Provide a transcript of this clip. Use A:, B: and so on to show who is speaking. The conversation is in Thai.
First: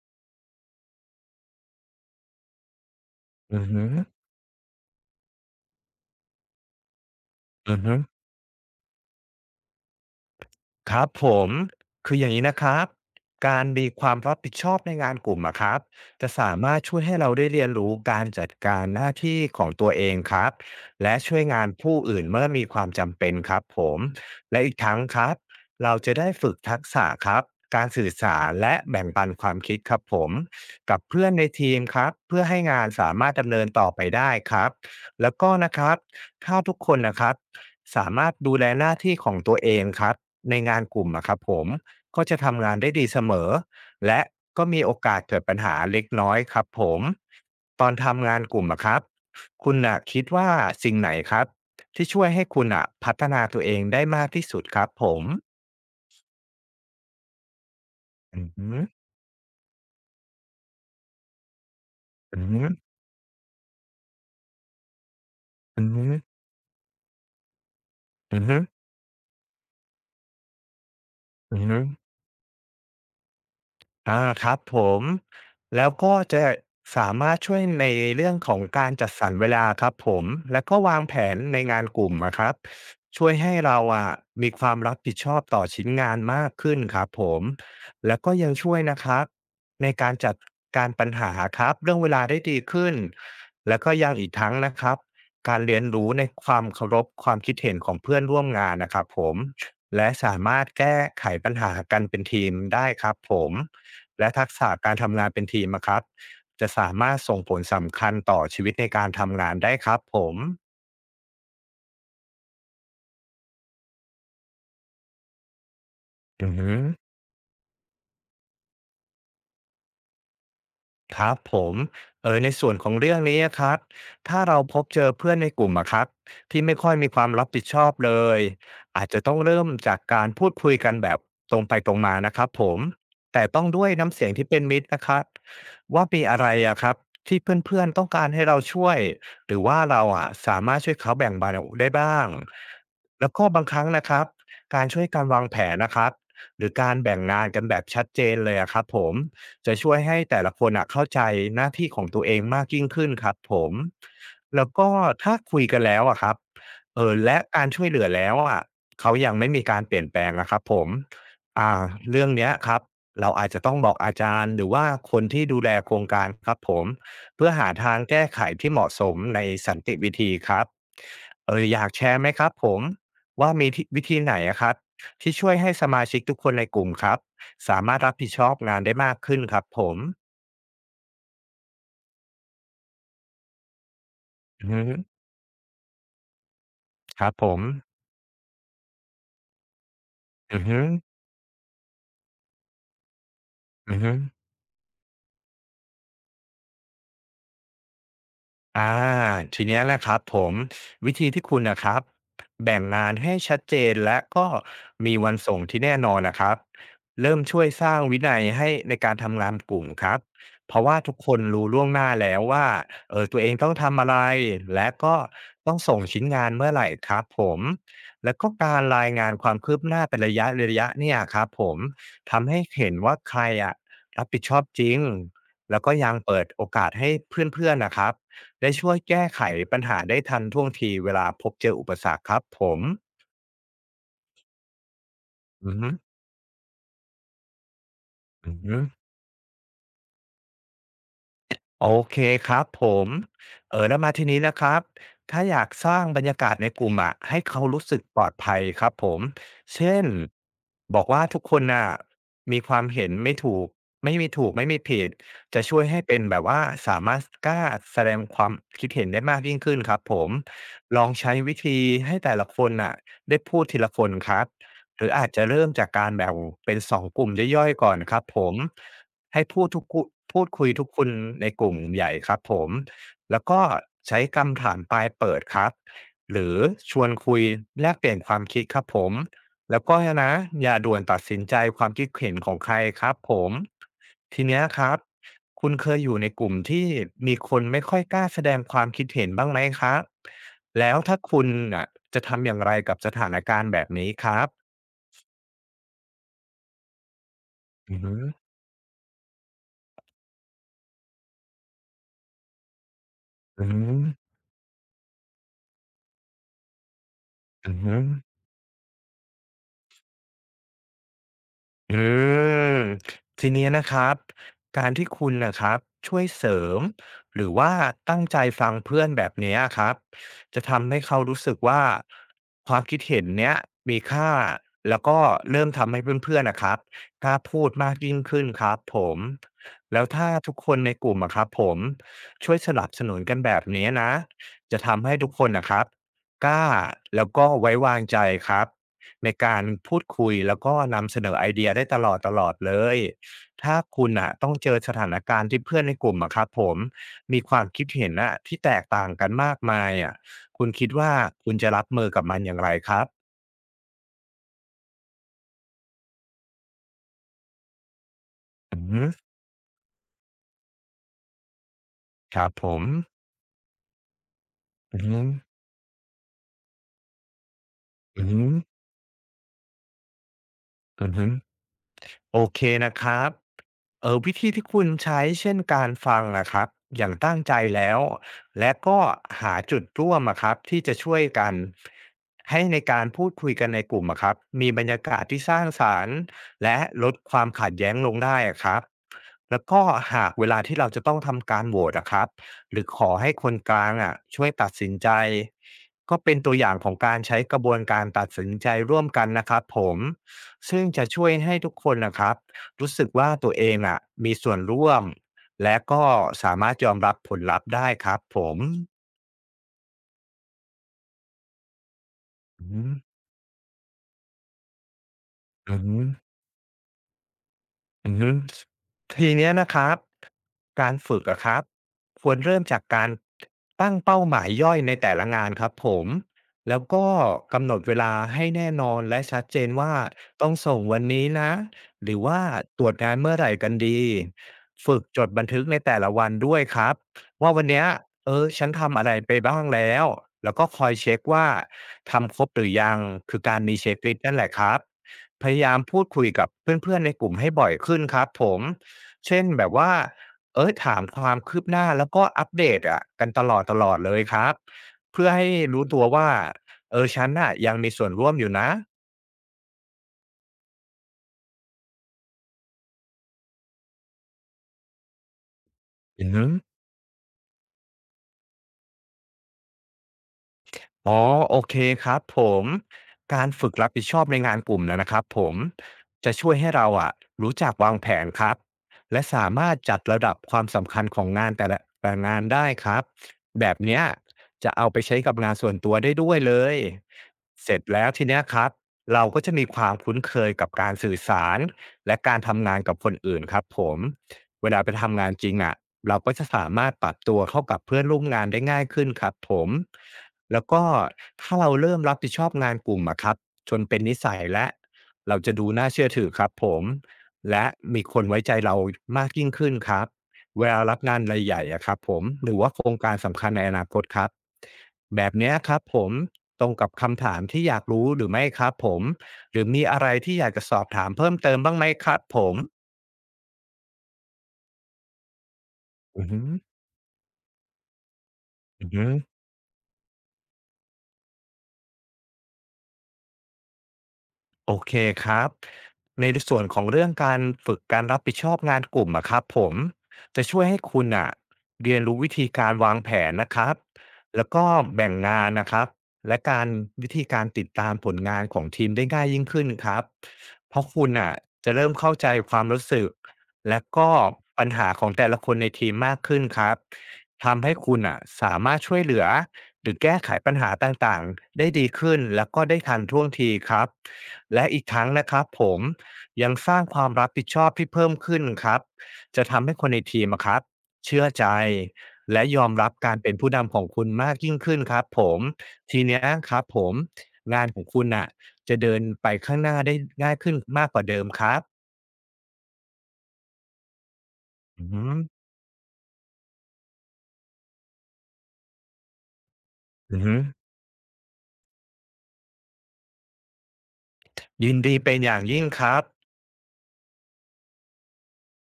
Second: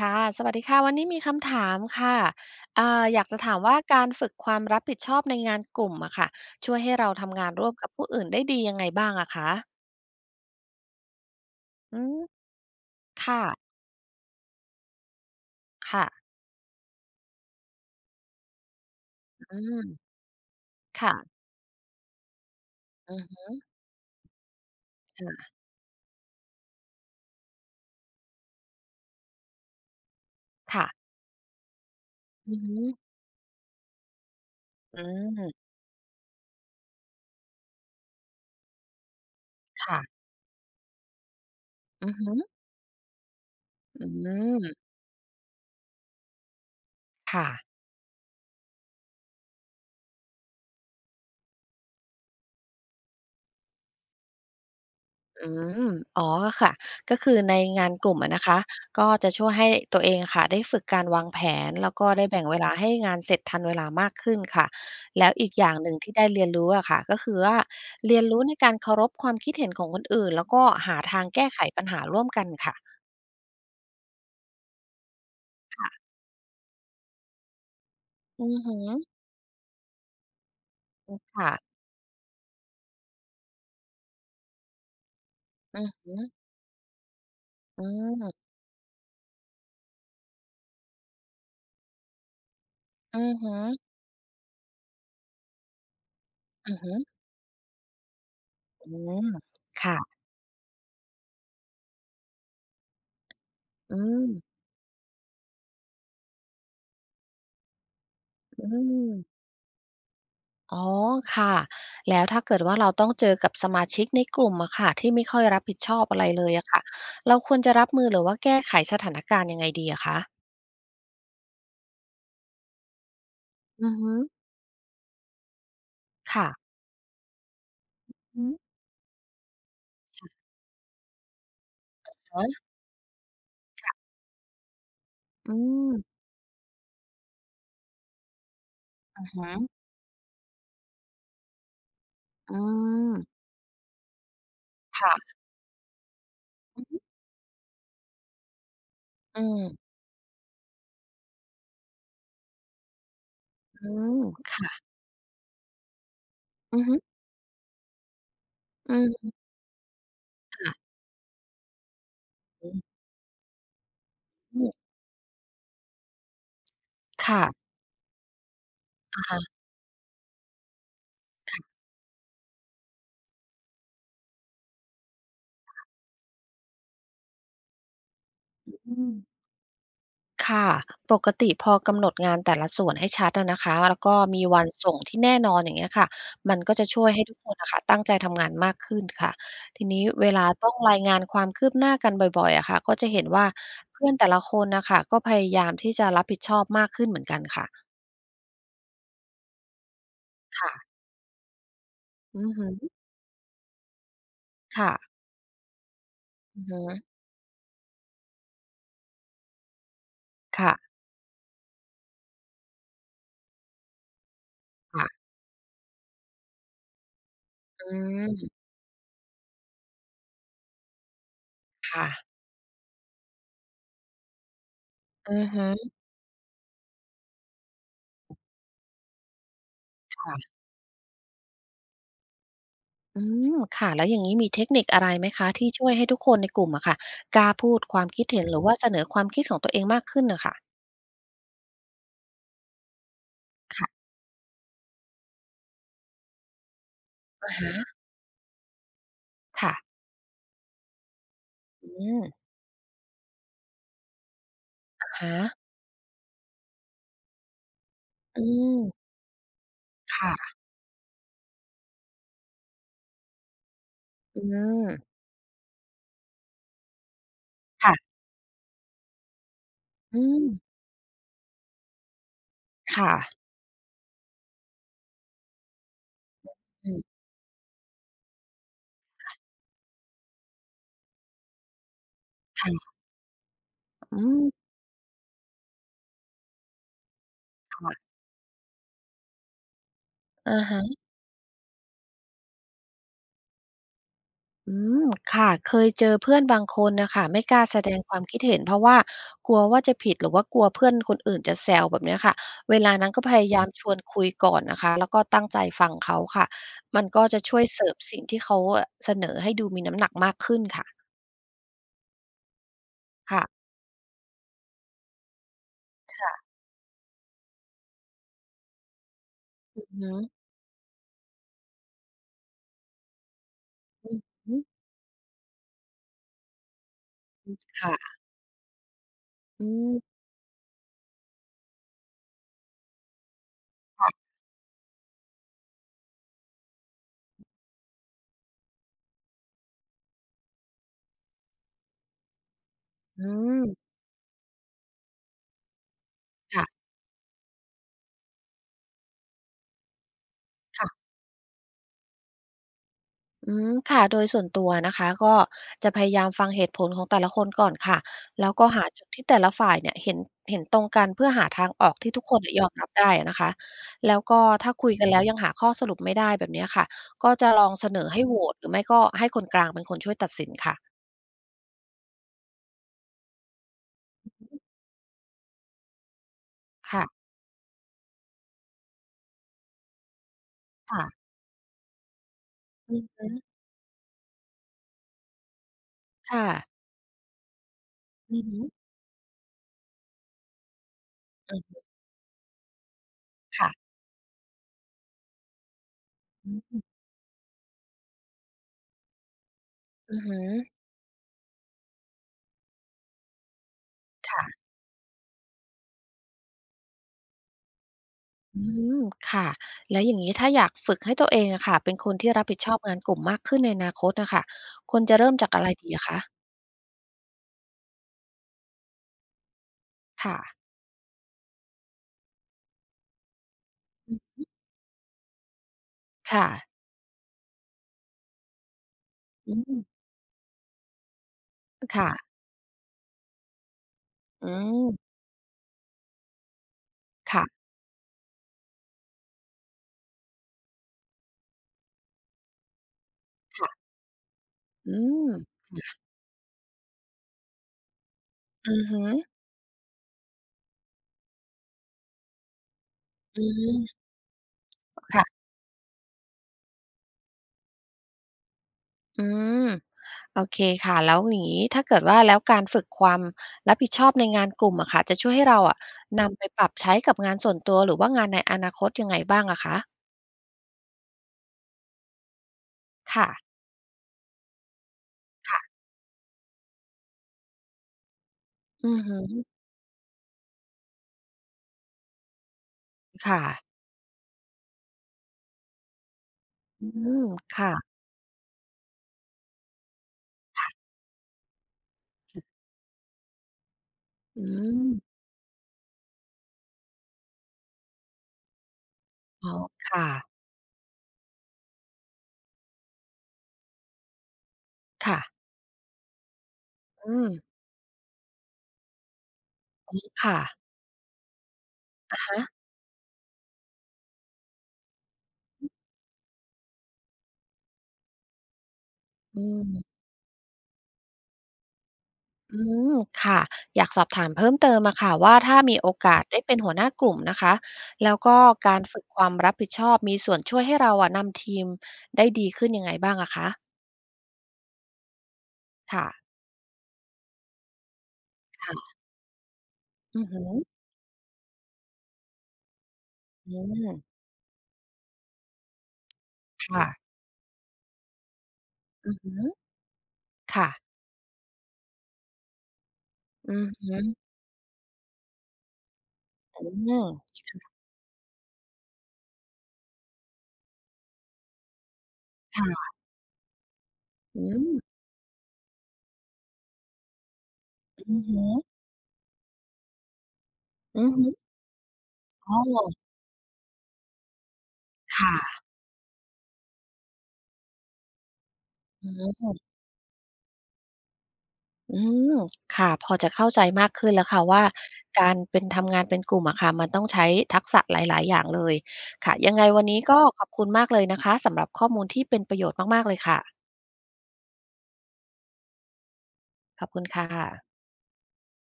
A: ค่ะสวัสดีค่ะ วันนี้มีคำถามค่ะอยากจะถาม
B: อือ
A: ว่า
B: ฮึ
A: การฝึกความรับผิดชอบในงานกลุ่มอะค่ะช่วยให้เราทำงานร่วม
B: อือ
A: กับ
B: ฮึ
A: ผู้อื่นได้ดียังไงบ้างอะคะ
B: ครับผม
A: อื
B: คื
A: ม
B: ออย่างงี้นะครับ
A: ค่ะ
B: การมีความรับผิดชอบในงานกลุ่มอะครับ
A: ค่ะ
B: จะสามารถช่วยให้เราได้เรียนรู้การจัดการหน้าที่
A: อื
B: ของ
A: ม
B: ตัวเองครับ
A: ค่ะ
B: และช่วยงานผู้อื่นเมื่อมีความ
A: อื
B: จำเป็น
A: ม
B: ครับผม และอีกทั้งครับ
A: ค่ะ
B: เราจะได้ฝึกทักษะครับ การสื่อสารและแบ่งปันความคิดครับผม
A: ค่ะ
B: กับเพื่อนในทีมครับ เพื่อ
A: อื
B: ให้งาน
A: ม
B: สามารถดำเนินต่อไปได้ครับ
A: อื
B: แล้วก็
A: ม
B: นะครับถ้าทุกคนนะครับ สามารถดูแลหน้าที่ของตัวเองครับ
A: ค่ะ
B: ในงานกลุ่มอะครับผม
A: อื
B: ก็จะ
A: ม
B: ทำงานได้ดีเสมอ
A: อื
B: และก็
A: ม
B: มีโอกาสเกิดปัญหาเล็กน้อยครับผม
A: ค่ะ
B: ตอนทำงานกลุ่มอะครับคุณน่ะคิดว่าสิ่งไหนครับที่ช่วยให้คุณอะพัฒนาตัวเองได้มากที่สุดครับผม
A: อืมอ๋อค่ะ ก็คือในงานกลุ่มอะ
B: อื
A: นะคะ
B: ม
A: ก็จะช่วยให้ตัวเองค่ะได้ฝึกการวางแผนแล้วก็ได้
B: อ
A: แบ่งเวลา
B: ม
A: ให้งานเสร็จทันเวลามากขึ้นค่ะแล้วอีกอย่าง
B: อื
A: หนึ่งที่ได้
B: ม
A: เรียนรู้อะค่ะก็คือว่าเรียน
B: อื
A: รู้ใน
B: ม
A: การเคารพความคิดเห็นของคนอื่นแล้วก็หาทางแก้
B: อื
A: ไข
B: มอื
A: ปั
B: ม
A: ญหาร่วมกันค่ะ
B: อาครับผมแล้ว
A: ค่ะ
B: ก็จะสามารถช่วยในเรื่อง
A: อื
B: ขอ
A: อ
B: ง
A: ฮึ
B: การจัดสรรเวลาครับผมแล้วก็วาง
A: อื
B: แผ
A: อ
B: น
A: ค่ะ
B: ในงานกลุ่มนะครับช่วยให้เราอะมีความรับผิดชอบต่อ
A: อื
B: ชิ้
A: อ
B: น
A: ฮึ
B: งานมากขึ้นครับผม
A: อื
B: แล้วก็
A: ม
B: ยังช่วยนะครับในการจัดการปัญหาครับเรื่องเวลาได้ดีขึ้น
A: อือฮึ
B: แล้วก็ยังอีกทั้งนะครับการเรียนรู้ในความ
A: อือ
B: เคา
A: ฮึ
B: รพความคิดเห็นของเพื่อนร่วมงาน
A: อื
B: นะครับผ
A: ม
B: ม
A: ค่ะ
B: และสามารถแก้ไขปัญหากันเป็นทีมได้ครับผม
A: อื
B: และทัก
A: ม
B: ษะการทำงานเป็นทีมอะครับจะสามารถส่งผลสำคัญต่อชี
A: อื
B: วิตในการทำ
A: ม
B: งานได้ครับผม
A: อ๋อค่ะแล้วถ้าเกิดว่าเราต้องเจอกับสมาชิกในกลุ่มอะค่ะที่ไม่ค่อยรับผิดชอบอะไรเล
B: อื
A: ย
B: อ
A: อะ
B: ฮึ
A: ค่ะเราควรจะรับมือหรือว่าแก้ไขสถานการณ์ยังไงดีอะคะ
B: ครับผมในส่วนของเรื่องนี้อะครับ
A: อือฮึ
B: ถ้าเราพบเจอเพื่อนในกลุ่มอะครับ
A: ค่ะ
B: ที่ไม่ค่อยมีความรับผิดชอบเลย
A: อืม
B: อาจจะต้องเริ่มจากการพูดคุยกันแบบตรงไปตรงมานะค
A: ฮะ
B: รับผมแต่ต้องด้วยน้ำเสียงที่เป็นมิตรนะครับ
A: อื
B: ว่า
A: ม
B: มีอะไรอะครับที่เพื่อนๆต้องการให้เราช่วย
A: อือฮึ
B: หรือว่าเราอะสามารถช่วยเขาแบ่งเบาได้บ้าง
A: อืม
B: แล้วก็บางครั้งนะครับการช่วย
A: ค่ะ
B: การวางแผนนะครับหรือกา
A: อื
B: รแบ่งงานกันแบบชัดเจนเลยอะครับผม จะ
A: ม
B: ช่วยให้แต่ละคนอะเข้าใจหน้าที่ของตัวเองมากยิ่งขึ้นครับผม
A: อืม
B: แล้ว
A: ค่ะ
B: ก็ถ้าคุยกันแล้วอะครับ
A: อือฮึ
B: และการช่วยเหลือแล้วอะ
A: อื
B: เขา
A: ม
B: ยังไม่มีการเปลี่ยนแปลงอะครับผ
A: ค่ะ
B: มอ่าเรื่องเนี้ยค
A: อื
B: รับเราอาจจะต้องบอกอาจารย์หรือว่า
A: ม
B: คนที่ดูแลโครงการครับผมเพื่อ
A: ค่ะ
B: หาทางแก้ไขที่เหมาะสม
A: อะ
B: ใน
A: ฮะ
B: สันติวิธีครับอยากแชร์ไหมครับผมว่ามีที่วิธีไหนอะครับที่ช่วยให้สมาชิกทุกคนในกลุ่มครับ สามารถรับผิดชอบงานได้มากขึ้นครับผม
A: ค่ะปกติพอกำหนดงานแต่ละส่วนให้ชัดอะนะคะแล้วก็มีวั
B: อื
A: น
B: อ
A: ส่
B: ฮึ
A: งที่แน่นอนอย่างเงี้ยค่ะมันก็จะช่วย
B: ค
A: ให้
B: รับ
A: ทุก
B: ผ
A: คน
B: ม
A: อะค่ะตั้งใจทำงานมากขึ้นค่ะทีนี้เวลา
B: อือ
A: ต้อง
B: ฮึ
A: รายงานความคืบหน้ากันบ่อยๆอะค่ะก็จะเห็นว่า
B: อือ
A: เพื่อ
B: ฮึ
A: นแต่ละคนน่ะค่ะก็พยายามที่จะรับผิดชอบมากขึ้นเหมือนกันค่ะ
B: อ่าทีเนี้ยแหละครับผม
A: ค่ะ
B: วิธีที่คุณนะครับ
A: อือฮึ
B: แบ่งงานให้ชัดเจนและก็
A: ค่ะ
B: มีวันส่งที่แน่นอนนะครับ
A: อือฮึ
B: เริ่มช่วยสร้างวินัยให้ในการทำงานกลุ่มครับ
A: ค่ะ
B: เพราะว่าทุกคนรู้ล่วงหน้าแล้วว่าตัวเองต้องทำอะไรและก็
A: ค่ะ
B: ต้องส่งชิ้นงานเมื่อไหร่ครับผม
A: อื
B: แล้วก็
A: ม
B: การรายงานความคืบหน้าเป็นระยะเนี่ยครับผม
A: ค่ะ
B: ทำให้เห็นว่าใครอะรับผิดชอบจริง
A: อือฮึ
B: แล้วก็ยังเปิดโอกาสให้เพื่อนๆนะครับ ได้ช่วยแก้ไขปัญหาได้ทัน
A: ค่ะ
B: ท่วงทีเวลาพบเจออุปสรรคครับผม
A: อืมค่ะแล้วอย่างงี้มีเทคนิคอะไรไหมคะที่
B: อือ
A: ช่
B: ฮึ
A: วยให้ทุกคนในกลุ่มอะค่ะกล้าพูดความคิดเห็น
B: อื
A: หรื
B: อ
A: อว่า
B: ฮึ
A: เสนอความคิดของตัวเองมากขึ้นน่ะค่ะ
B: โอเคครับผมแล้ว
A: ค่ะ
B: มาทีนี้นะครับถ้าอยากสร้างบรรยากาศในกลุ่มอะให้
A: อะ
B: เขา
A: ฮะ
B: รู้สึกปลอดภัยครับผม
A: ค่ะ
B: เช่นบอกว่าทุกคนน่ะ
A: อืม
B: มีความเห็นไม่ถูกไม่มีถูกไม่มีผิ
A: อะ
B: ด
A: ฮะ
B: จะช่วยให้เป็นแบบว่าสามารถกล้าแสดงค
A: อื
B: วามคิดเห็
A: ม
B: นได้มากยิ่งขึ้นครับผม
A: ค่ะ
B: ลองใช้วิธีให้แต่ละคนน่ะได้พูดทีละคนค
A: อื
B: รับ
A: ม
B: หรืออาจจะเริ่มจากการแบ่งเป็นสองกลุ่มย่อยๆก่อนค
A: ค่ะ
B: รับผม ให้พูดทุกคุ
A: อื
B: พู
A: ม
B: ดคุยทุกคนในกลุ่มใหญ่ครับผม
A: ค่ะ
B: แล้วก็ใช้คำถามปลายเปิดครับหรือ
A: อื
B: ชวน
A: ม
B: คุยแลกเปลี่ยนความคิดครับผมแล้วก็นะอย่าด่วนตัดสินใจความคิดเห็นของใคร
A: ค่ะ
B: ครับผม
A: อืม
B: ทีเนี้ยครับคุณเคยอยู่ในกลุ่มที่มีคนไม่ค่อย
A: ค่ะ
B: กล้าแสดงความคิดเห็นบ้างไหมครับ
A: อะ
B: แล้
A: ฮะ
B: วถ้าคุณน่ะจะทำอย่างไรกับสถานการณ์แบบนี้ครับ
A: อืมค่ะเคยเจอเพื่อนบางคนน่ะค่ะไม่กล้าแสด
B: อื
A: ง
B: อ
A: ค
B: ฮึ
A: วามคิดเห็นเพราะว่ากลัวว่าจะผิดหรือว่ากลัวเพื่อนคนอื่นจะแซวแบบเนี้ยค่ะเวลานั้นก็พยายา
B: อื
A: ม
B: อฮึ
A: ชวนคุยก่อนนะคะแล้วก็ตั้งใจฟังเขาค่ะมันก็จะช่วย
B: อือ
A: เสิร์ฟ
B: ฮึ
A: สิ่งที่เขาอะเสนอให้ดูมีน้ำหนักมากขึ้นค่ะ
B: อืม
A: ค่ะ
B: ทีนี้นะครับการที่คุณนะครับช่วยเส
A: ค่ะ
B: ริมหรือว่าตั้งใจฟังเพื่อนแบบเนี้ยค
A: อือ
B: รับ
A: ฮึ
B: จะทำให้เขารู้สึกว่าความคิดเห็นเนี้ยมี
A: อือ
B: ค่า
A: ฮึ
B: แล้วก็เริ่มทำให้เพื่อนๆนะครับกล้าพูดมากยิ่
A: ค่ะ
B: งขึ้นครับผม
A: อื
B: แล้ว
A: ม
B: ถ้าทุกคนในกลุ่มอะครับผมช่วยสนับสนุนกันแบบนี้นะ
A: ค่ะ
B: จะทำให้ทุกคนนะครับกล้าแล้วก็ไว้วางใจครับ ในการพูดคุยแล้วก็นำเสนอไอเดียได้ตลอดตลอดเลย
A: อืม
B: ถ้าคุณอ่ะต้องเจอสถานการณ์ที่เพื่อนในกลุ่มอะครับผม
A: ค่ะ
B: มีความคิดเห็นอะที่แตกต่างกันมากมายอะคุณคิด
A: ค่ะ
B: ว่าคุณจะรับมือกับมันอย่างไรครับ
A: อืมค่ะโดยส่วนตัวนะคะก็จะพยายามฟังเหตุผลของแต่ละคนก่อนค่ะแล้วก็
B: อื
A: หา
B: อฮึ
A: จุดที่แต่ละฝ่ายเนี่ยเห็นตรงกันเพื่อหาทางออกที่ทุกค
B: ค
A: น
B: รั
A: เน่
B: บ
A: ยย
B: ผ
A: อม
B: ม
A: รับได้อะนะคะแล้วก็ถ้าคุย
B: อือ
A: กัน
B: ฮึ
A: แล้วยังหาข้อสรุปไม่ได้แบบเนี้ยค่ะก็จะลองเสนอให้
B: อือ
A: โหว
B: ฮึ
A: ตหรือไม่ก็ให้คนกลางเป็นคนช่วยตัดสินค่ะ
B: อือฮึ โอเคนะครับเออวิธีที่คุณใช้เช่นการฟังอะครับอ
A: ค่ะ
B: ย่างตั้งใจแล้วและก็หาจุดร่วมอะครับที่จะ
A: ค่ะ
B: ช่วยกันให้ใน
A: อื
B: กา
A: อ
B: ร
A: ฮึ
B: พูดคุยกันในกลุ่มอะครับมีบรรยากาศที่สร้างสรรค์
A: ค่ะ
B: และลดความขัดแย้งลง
A: อื
B: ได้
A: อฮึ
B: อะครับแล้วก็หากเวลาที่เราจะต้องทำ
A: อื
B: การโหว
A: ม
B: ตอะครับหรือขอให้คนก
A: ค่ะ
B: ลางอะช่วยตัดสินใจก็เป็น
A: อื
B: ตัว
A: อ
B: อย่า
A: ฮึ
B: งของการใช้กระบวนการตัดสินใจร่วมกันนะครับผม
A: อือฮึ
B: ซึ่งจะช่วยให้ทุกคนนะครับรู้สึกว่าตัวเองอะมี
A: ค่ะ
B: ส่วนร่วมและก็สามารถยอมรับผลลัพธ์ได้ครับผม
A: อืมค่ะแล้วอย่างนี้ถ้าอยากฝึกให้ตัวเองอะค่ะเป็นคนที่รับผิดชอบ
B: อืม
A: งานกลุ่มมากขึ้นในอนาคตน่ะค่ะควรจะเริ่มจากอะไร
B: อื
A: ดีอะ
B: ม
A: คะ
B: อืมทีเนี้ยนะครับ
A: ค่ะ
B: การฝึกอะครับควรเริ่มจากการตั้งเป้าห
A: อืม
B: มายย่อยในแต่ละงานครับผม
A: ค่ะ
B: แล้วก็กำหนดเวลาให้แน่นอนและชัด
A: อื
B: เจน
A: ม
B: ว่าต้องส่งวันนี้นะห
A: ค่ะ
B: รือว่าตรวจงานเมื่อไหร่กันดี
A: อื
B: ฝึก
A: ม
B: จดบันทึกในแต่ละวันด้วยครับ
A: ค่ะ
B: ว่าวันเนี้ยเออฉันทำอะไรไปบ้างแล้วแล้วก็คอยเช็คว่าทำครบหรือยังคือการมี
A: ค่ะ
B: เช็คลิสต์นั่นแหละครับ
A: อืม
B: พยายามพูดคุยกับเพื่อนๆในกลุ่มให้บ่อยขึ้นครับผม
A: อือฮึ
B: เช่นแบบว่าเอ้ยถามความคืบหน้าแล้วก็อัปเดตอะกันต
A: อื
B: ลอ
A: ม
B: ดๆเลยครับเพื่อ
A: ค่ะ
B: ให้รู้ตัวว่าเออฉันน่ะยังมีส่วนร่วมอยู่นะ
A: อืมโอเคค่ะแล้วอย่างงี้ถ้าเกิดว่าแล้วการฝึกความรับผิดชอบในงานกลุ่มอะค่ะจะช่วยให้เราอะ
B: อือ
A: นำไป
B: ฮึ
A: ปรับใช้กับงานส่วนตัวหรือว่างานในอนาคตยังไงบ้างอะคะ
B: อ๋อโอเคครับผม
A: ค่ะ
B: การฝึกรับผิดชอบในงานกลุ่มนะนะครับผม
A: ค่ะ
B: จะช่วยให้เราอะรู้จักวางแผนครับ
A: อือฮึ
B: และสามารถจัดระดับความสำคัญของงานแต่ละงานได้ครับ
A: ค่ะ
B: แบบเนี้ยจะเอาไปใช้กับงานส่วนตัวได้ด้วยเลย
A: อืม
B: เส
A: ค่ะ
B: ร็จแล้วทีเนี้ยครับเราก็จะมีความคุ้นเคยกับ
A: ค่ะ
B: การสื่อสารและการทำงานกับคนอื่นครับผม
A: อื
B: เวลาไป
A: ม
B: ทำงานจริงอะเราก็จะสามารถปรับตัวเข้ากับเพื่อนร่วมงานได้ง่ายขึ้นครับ
A: อ๋อ
B: ผม
A: ค่ะ
B: แล้วก็ถ้าเราเริ่มรับผิดชอบงานกลุ่มอะครับจนเป็นนิสัยแล้ว
A: ค่ะ
B: เราจะดูน่าเชื่อถือครับผม
A: อืม
B: และมีคนไว้ใจเรามากยิ่งขึ้นครับ
A: ค่ะ
B: เวลารับงานรายใหญ่อะครับผ
A: อะ
B: ม
A: ฮะ
B: หรือว่าโครงการสำคัญในอนาคตครับแบบเนี้ยครับผมตรงกับคำถามที่อยากรู้หรือไม่ครับผม
A: อื
B: หรือมี
A: ม
B: อะไรที่อยากจะสอบถามเพิ่มเติมบ้างไหมครับผม
A: อืมค่ะอยากสอบถามเพิ่มเติมอะค่ะว่าถ้ามีโอกาส
B: อือ
A: ได้
B: ฮึ
A: เป็นหัวหน้ากลุ่มนะคะแล้วก็การ
B: อือ
A: ฝึก
B: ฮึ
A: ความรับผิดชอบมีส่วนช่วยให้เราอะนำทีมได้ดีขึ้นยังไงบ้างอะคะ
B: โอเคครับใน
A: ค่ะ
B: ส่วนของเรื่องการฝึกการรับผิดชอบงาน
A: ค่ะ
B: กลุ่มอะครับผม
A: อือฮึ
B: จะช่วยให้คุณอะเรียนรู้วิธีการวางแผนนะ
A: อื
B: ครับ
A: ม
B: แล้วก็แบ่งงานนะครับและการ
A: ค่ะ
B: วิธีการติดตามผลงานของทีมได้
A: อือ
B: ง่าย
A: ฮึ
B: ยิ่งขึ้นครับ
A: ค่ะ
B: เพราะคุณอะจะเริ่มเข้าใจความรู้สึก
A: อือ
B: และ
A: ฮึ
B: ก็ปัญหาของแต่ละคนในทีมมากขึ้นค
A: อื
B: รับ
A: ม
B: ทำให้คุณอะสามารถช่วยเหลือ หรือแก้ไขปัญหาต่างๆได้ดีขึ้นแล้วก็
A: ค่
B: ได้
A: ะ
B: ทันท่วงทีครับ
A: อืม
B: และอีกทั้งนะครับผมยังสร้างความรับผิดชอบที่เพิ่ม
A: อือ
B: ขึ้
A: ฮึ
B: นครับจะทำให้คนในทีมอะครับ
A: อือ
B: เชื่
A: ฮึ
B: อใจและ
A: อ๋
B: ยอมรับ
A: อ
B: การเป็นผู้นำของคุณมากยิ่งขึ้นครับผม
A: ค่ะ
B: ทีเนี้ยครับผมงานของคุณน่ะจะเดิน
A: อื
B: ไปข้าง
A: ม
B: หน้าได้ง่ายขึ้นมากกว่าเดิมครับ
A: อืมค่ะ พอจะเข้าใจมากขึ้นแล้วค่ะว่า
B: อือฮึ
A: การเป็นทำงานเป็นกลุ่มอะค่ะมันต้องใช้ทักษะหลายๆอย่างเลยค่ะยังไงวันนี้
B: อื
A: ก็
B: อฮึ
A: ขอบคุณมากเลยนะคะสำหรับข้อมูลที่เป็นประโยชน์มากๆเลยค่ะ
B: ยินดีเป็นอย่างยิ่งครับ
A: ขอบคุณค่ะ